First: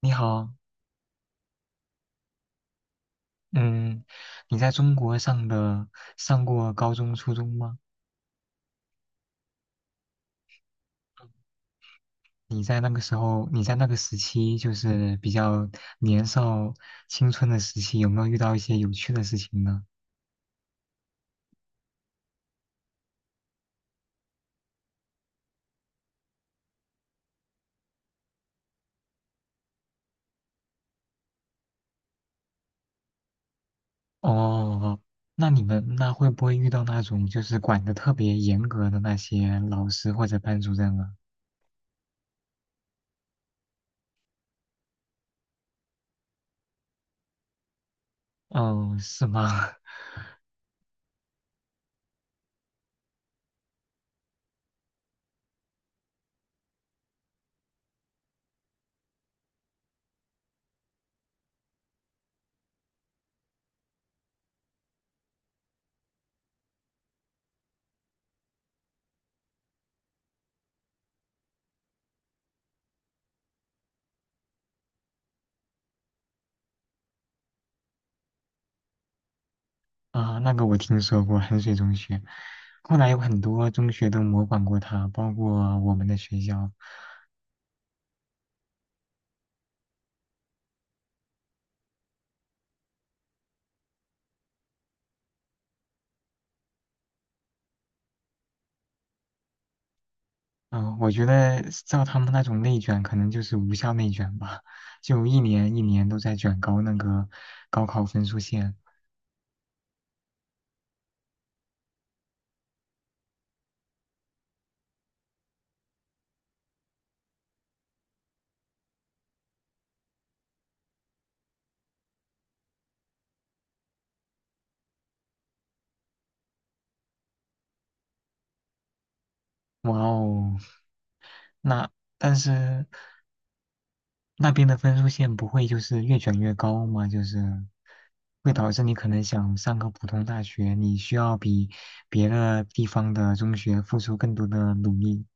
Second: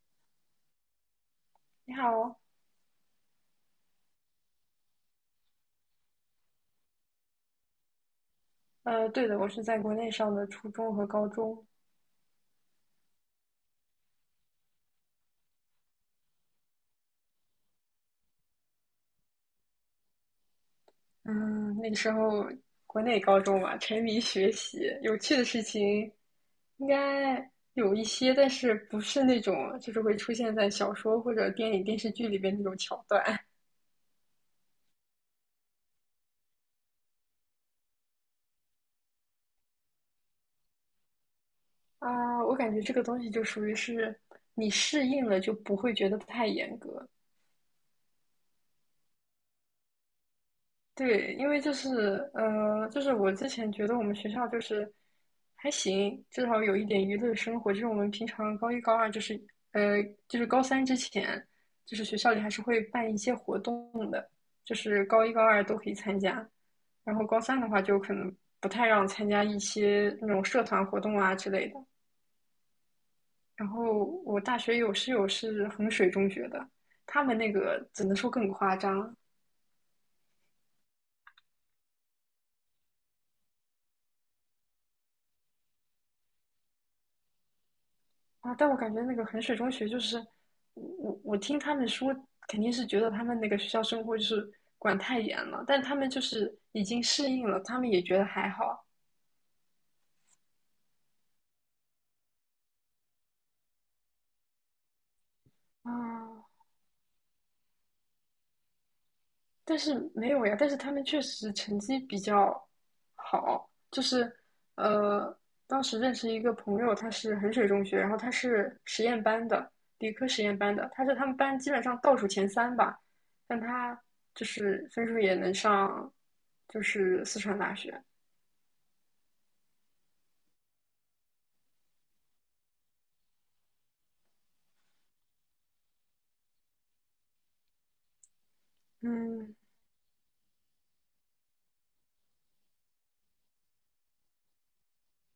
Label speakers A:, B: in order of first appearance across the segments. A: 你好，
B: 你好，
A: 嗯，你在中国上过高中、初中吗？
B: 对的，我是在国内上的初中和高中。
A: 你在那个时期，就是比较年少青春的时期，有没有遇到一些有趣的事情呢？
B: 嗯，那个时候国内高中嘛，沉迷学习，有趣的事情应该有一些，但是不是那种就是会出现在小说或者电影、电视剧里边那种桥段
A: 哦，那你们那会不会遇到那种就是管的特别严格的那些老师或者班主任啊？
B: 啊。我感觉这个东西就属于是你适应了，就不会觉得太严格。
A: 哦，是吗？
B: 对，因为就是就是我之前觉得我们学校就是还行，至少有一点娱乐生活。就是我们平常高一、高二，就是就是高三之前，就是学校里还是会办一些活动的，就是高一、高二都可以参加。然后高三的话，就可能不太让参加一些那种社团活动啊之类的。然后我大学有室友是衡水中学的，他们那个只能说更夸张，
A: 啊，那个我听说过，衡水中学，后来有很多中学都模仿过他，包括我们的学校。
B: 啊，但我感觉那个衡水中学就是，我听他们说，肯定是觉得他们那个学校生活就是管太严了，但他们就是已经适应了，他们也觉得还好
A: 嗯，我觉得照他们那种内卷，可能就是无效内卷吧，就一年一年都在
B: 啊。
A: 卷高那个高考分数线。
B: 但是没有呀，但是他们确实成绩比较好，就是呃，当时认识一个朋友，他是衡水中学，然后他是实验班的，理科实验班的，他是他们班基本上倒数前三吧，但他就是分数也能上，就是四川大学。
A: 哇哦，那但是那边的分数线不会就是越卷越高吗？就是会导致你可能
B: 嗯，
A: 想上个普通大学，你需要比别的地方的中学付出更多的努力。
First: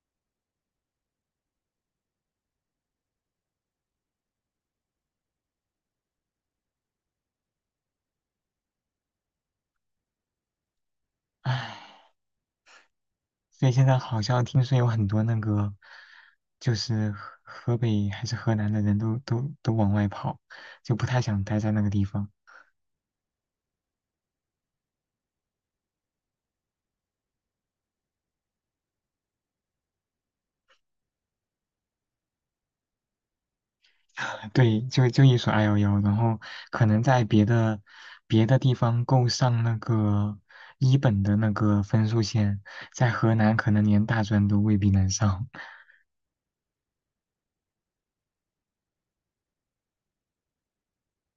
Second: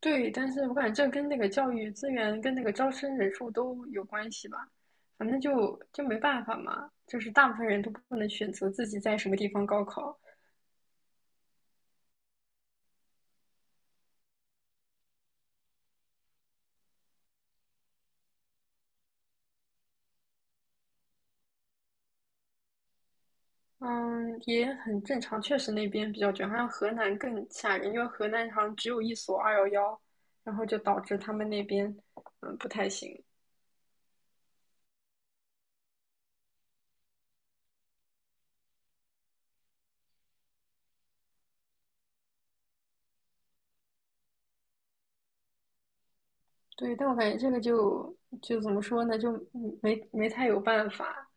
B: 对，但是我感觉这跟那个教育资源跟那个招生人数都有关系吧，反正就没办法嘛，就是大部分人都不能选择自己在什么地方高考，
A: 唉。所以现在好像听说有很多那个，就是河北还是河南的人都往外跑，就不太想待在那个地方。
B: 嗯，也很正常，确实那边比较卷，好像河南更吓人，因为河南好像只有一所211，然后就导致他们那边不太行，
A: 对，就一所 211，然后可能在别的地方够上那个一本的那个分数线，在河南可能连大专都未必能上，
B: 对，但我感觉这个就怎么说呢，就没太有办法，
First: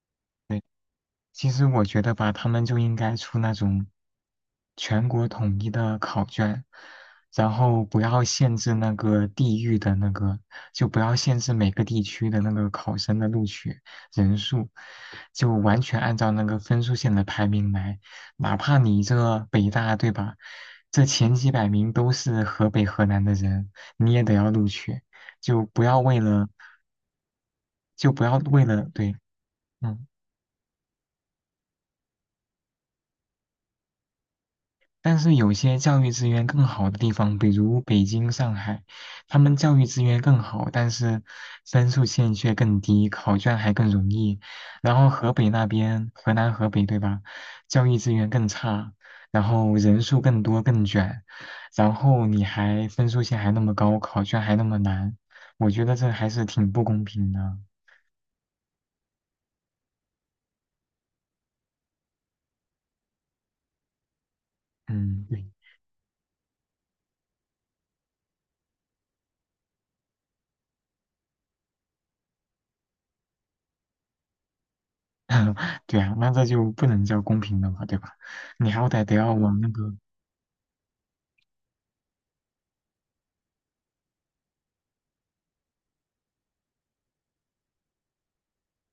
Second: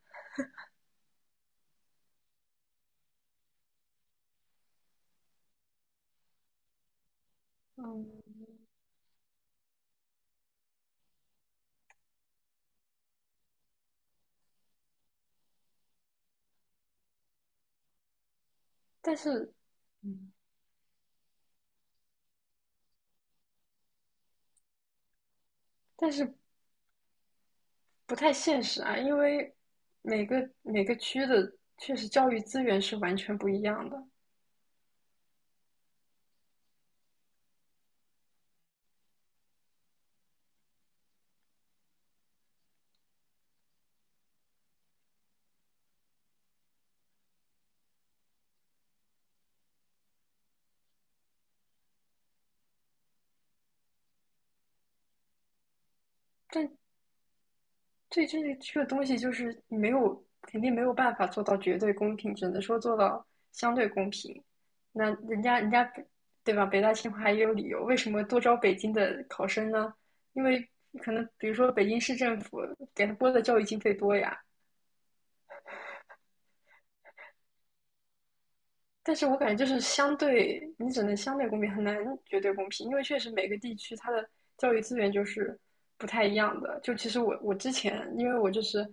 A: 其实我觉得吧，他们就应该出那种全国统一的考卷，然后不
B: 嗯，
A: 要限制那个地域的那个，就不要限制每个地区的那个考生的录取人数，就完全按照那个分数线的排名来，哪怕你
B: 但
A: 这
B: 是。
A: 北大，对
B: 嗯，
A: 吧？这前几百名都是河北、河南的人，你也得要录取，就不要
B: 但
A: 为
B: 是
A: 了，就
B: 不
A: 不
B: 太
A: 要
B: 现
A: 为
B: 实
A: 了，
B: 啊，
A: 对，
B: 因为
A: 嗯。
B: 每个区的确实教育资源是完全不一样的，
A: 但是有些教育资源更好的地方，比如北京、上海，他们教育资源更好，但是分数线却更低，考卷还更容易。然后河北那边，河南、河北，对吧？教育资源更差，然后人数更多、更卷，然后你还分数线还那么高，考卷还那么难，我觉得这还是挺
B: 但
A: 不公平的。
B: 对这个东西就是没有肯定没有办法做到绝对公平，只能说做到相对公平。那
A: 嗯，
B: 人
A: 对，
B: 家人家对吧？北大清华也有理由，为什么多招北京的考生呢？因为可能比如说北京市政府给他拨的教育经费多呀，
A: 对啊，那这就不能叫公平了嘛，对吧？你好歹得
B: 但是
A: 要
B: 我感觉
A: 往
B: 就
A: 那
B: 是
A: 个。
B: 相对，你只能相对公平，很难绝对公平，因为确实每个地区它的教育资源就是不太一样的。就其实我之前，因为我就是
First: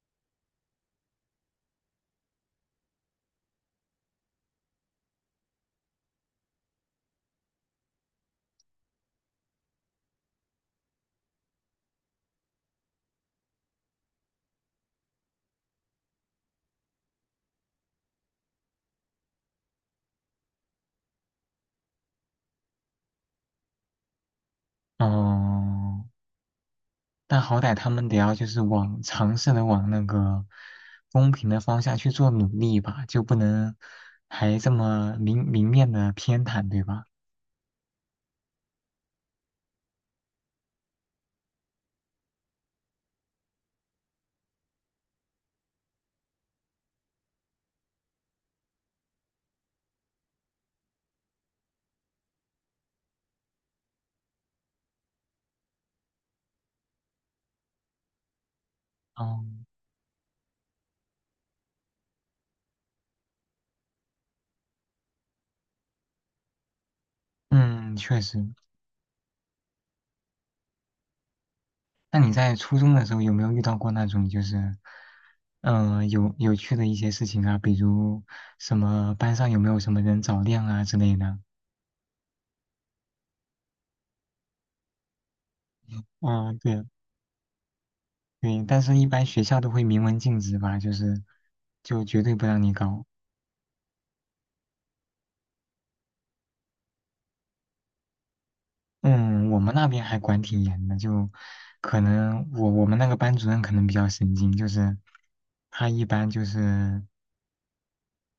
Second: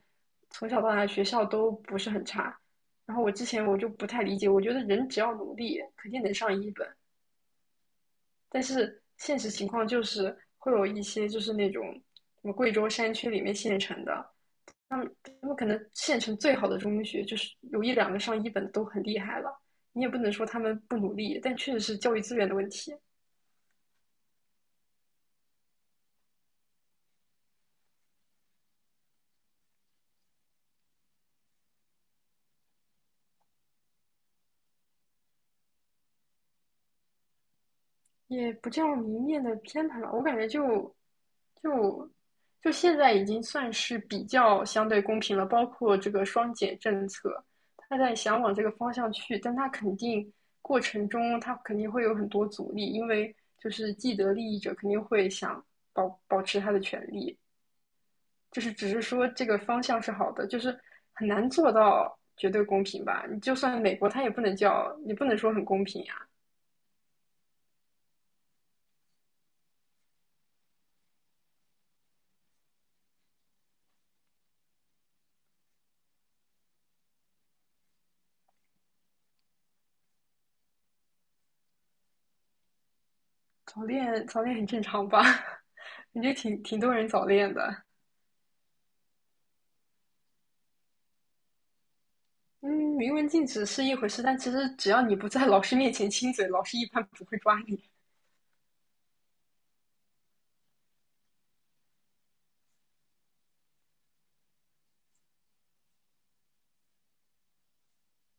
B: 从小到大学校都不是很差，然后我之前我就不太理解，我觉得人只要努力肯定能上一本，但是现实情况就是会有一些就是那种什么贵州山区里面县城的，他们可能县城最好的中学，就是有一两个上一本的都很厉害了。你也不能说他们不努力，但确实是教育资源的问题，
A: 哦，但好歹他们得要就是往尝试的往那个公平的方向去做努力吧，就不能还这么明明面的偏袒，对吧？
B: 也不叫明面的偏袒吧。我感觉就就现在已经算是比较相对公平了，包括这个双减政策，他在想往这个方向去，但他肯定过程中他肯定会有很多阻力，因为就是既得利益者肯定会想保持他的权利，就是只是说
A: 哦，
B: 这个方向是好的，就是很难做到绝对公平吧。你就算美国，它也不能叫你不能说很公平呀、
A: 嗯，确实。那你在初中的时候有没有遇到过那种就是，有趣的一些事情啊？比如什么班上有没有什么人早恋啊之类的？
B: 早恋，早恋很正常吧？感觉
A: 嗯，
B: 挺
A: 对
B: 多人早恋的。
A: 对，但是一般学校都会明文禁止吧，就绝对不让
B: 嗯，
A: 你搞。
B: 明文禁止是一回事，但其实只要你不在老师面前亲嘴，老师一般不会抓你
A: 嗯，我们那边还管挺严的，就可能我们那个班主任可能比较神经，就是他一般就是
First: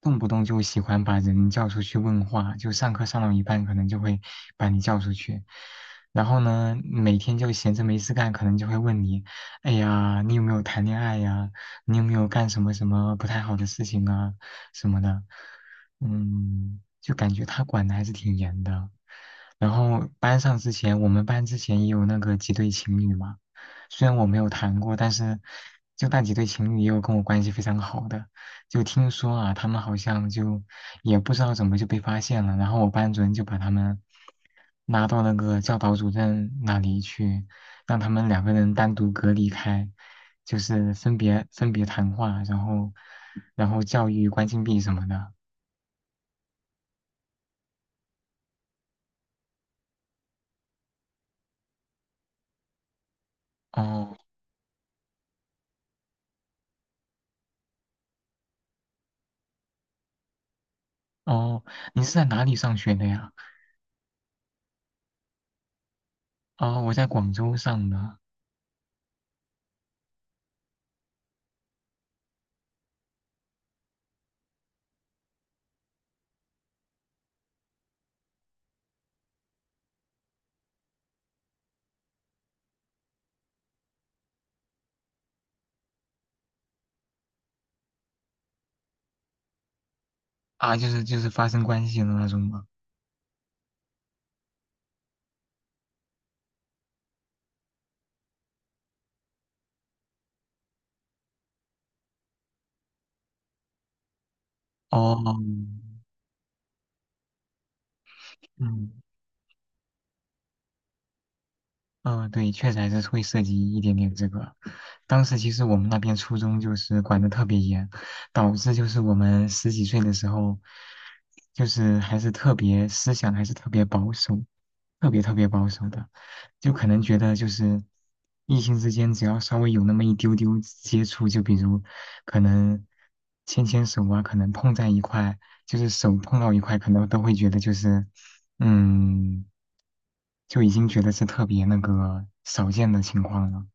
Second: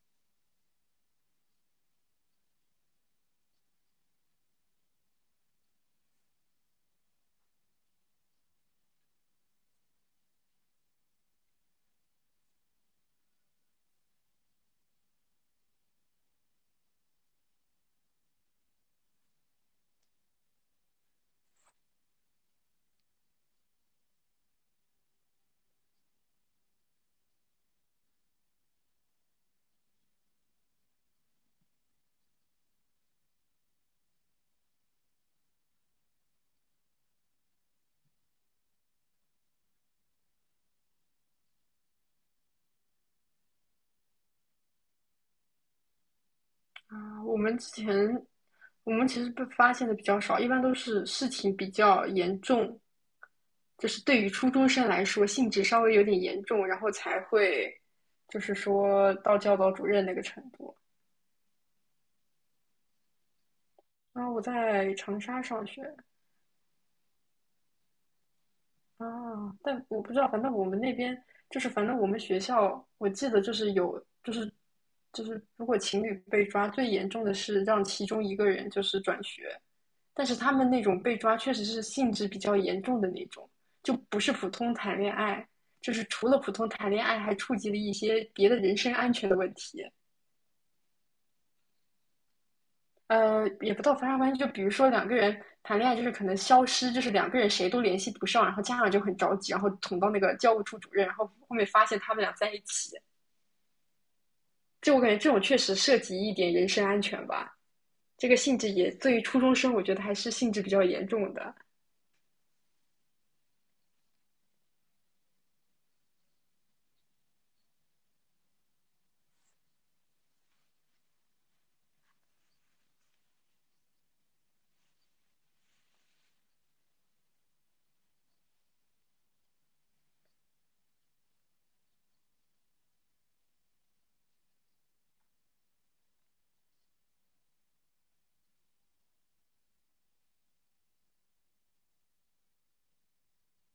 A: 动不动就喜欢把人叫出去问话，就上课上到一半，可能就会把你叫出去。然后呢，每天就闲着没事干，可能就会问你，哎呀，你有没有谈恋爱呀？你有没有干什么什么不太好的事情啊？什么的，嗯，就感觉他管的还是挺严的。然后班上之前，我们班之前也有那个几对情侣嘛，虽然我没有谈过，但是就那几对情侣也有跟我关系非常好的。就听说啊，他们好像就也不知道怎么就被发现了，然后我班主任就把他们拉到那个教导主任那里去，让他们两个人单独隔离开，就是分别谈话，然后教育关禁闭什么的。
B: 啊。我们其实被发现的比较少，一般都是事情比较严重，就是
A: 哦
B: 对于初中生来说性质稍微有点严重，然后才会就是说到教导主任那个程度。
A: 哦，你是在哪里上学的呀？
B: 然后我在长沙上学
A: 哦，我在广州上的
B: 啊，但我不知道，反正我们那边就是反正我们学校，我记得就是有就是如果情侣被抓，最严重的是让其中一个人就是转学。但是他们那种被抓确实是性质比较严重的那种，就不是普通谈恋爱，就是除了普通谈恋爱，还触及了一些别的人身安全的问题。
A: 啊，就是发生关系的那种吗？
B: 呃，也不到发生关系，就比如说两个人谈恋爱，就是可能消失，就是两个人谁都联系不上，然后家长就很着急，然后捅到那个教务处主任，然后后面发现他们俩在一起。就我感觉这
A: 哦，
B: 种确实涉及一点人身安全吧，这个性质
A: 嗯。
B: 也对于初中生，我觉得还是性质比较严重的。
A: 嗯，对，确实还是会涉及一点点这个。当时其实我们那边初中就是管得特别严，导致就是我们十几岁的时候，就是还是特别思想还是特别保守，特别特别保守的，就可能觉得就是异性之间只要稍微有那么一丢丢接触，就比如可能牵牵手啊，可能碰在一块，就是手碰到一块，可能都会觉得就是嗯。就已经觉得是特别那个少见的情况了，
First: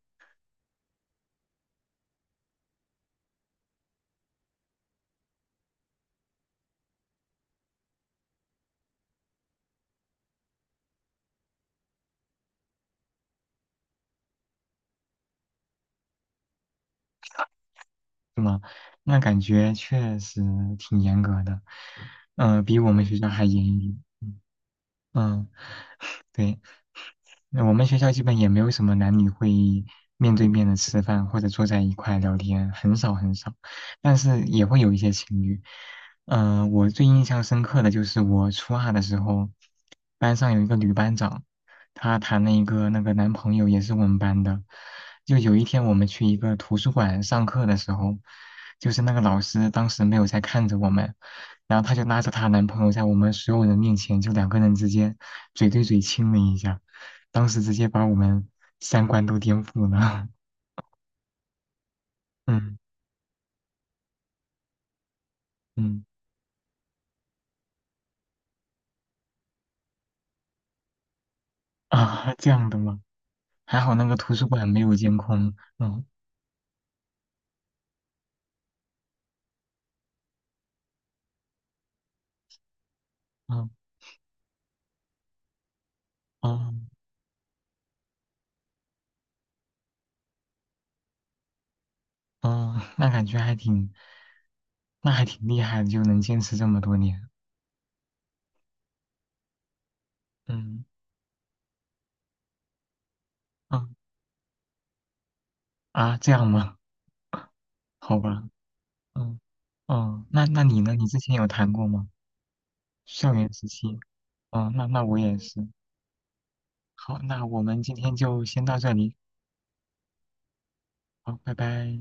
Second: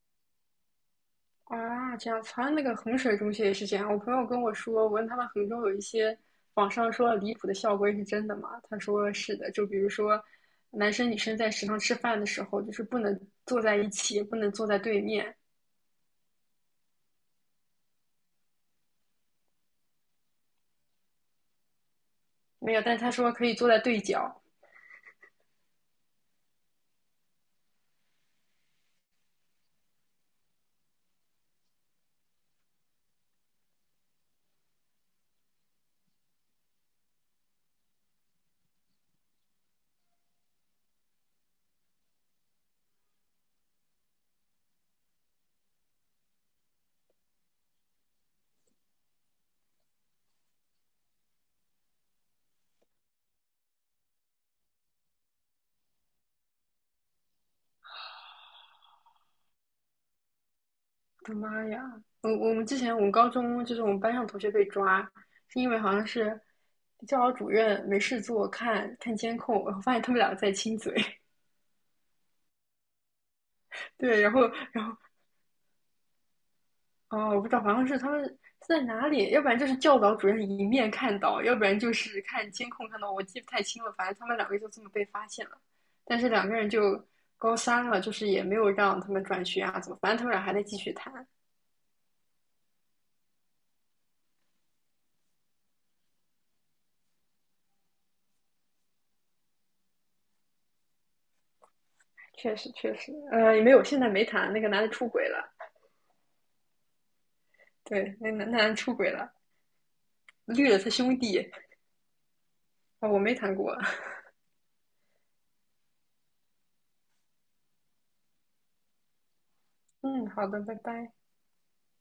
B: 啊，这样子，好像那个衡水中学也是这样。我朋友跟我说，我问他们衡中有一些网上说的离谱的校规是真的吗？他说是的，就比如说，男生女生在食堂吃饭的时候，就是不能坐在一起，不能坐在对面。
A: 是吗？那感觉确实挺严格的，
B: 没
A: 比
B: 有，
A: 我
B: 但是
A: 们
B: 他
A: 学校
B: 说
A: 还
B: 可以
A: 严
B: 坐
A: 一
B: 在对
A: 点。
B: 角。
A: 嗯，对。那我们学校基本也没有什么男女会议面对面的吃饭或者坐在一块聊天，很少很少，但是也会有一些情侣。我最印象深刻的就是我初二的时候，班上有一个女班长，她谈了一个那个男朋友，也是我们班的。就有一天我们去一个图书馆上课的时候，就是那个老师当时没有在看着我们，然后她就拉着她男朋友在我们所有人面前，就两个人之间嘴对嘴亲了一下。当时直接把我们三观都颠覆了。
B: 我的妈呀！我我们之
A: 嗯
B: 前我们高中就是我们班上同学被抓，是因为好
A: 嗯
B: 像是教导主任没事做看看监控，然后发现他们俩在亲嘴。
A: 啊，这样的吗？还好 那个
B: 对，然
A: 图
B: 后
A: 书馆没
B: 然
A: 有
B: 后
A: 监控。嗯
B: 哦，我不知道，好像是他们是在哪里，要不然就是教导主任一面看到，要不然就是看监控看到，我记不太
A: 嗯
B: 清了。反正他们两个就这么被发现了，但是两个人
A: 嗯
B: 就高三了，就是也没有让他们转学啊，怎么？反正他们俩还在继续谈。
A: 嗯，那还挺厉害的，就能坚持这么多年。嗯
B: 确实，确实，呃，也没有，
A: 嗯
B: 现在没谈。那个男的出轨了，
A: 啊，这样吗？
B: 对，
A: 好
B: 那
A: 吧。
B: 男的出轨了，
A: 嗯哦，那
B: 绿了
A: 你
B: 他
A: 呢？你
B: 兄
A: 之前有
B: 弟。
A: 谈过吗？
B: 啊、我没
A: 校园
B: 谈
A: 时
B: 过。
A: 期。哦，那我也是。好，那我们今天就先到这里。
B: 嗯，好的，拜拜。
A: 好，拜拜。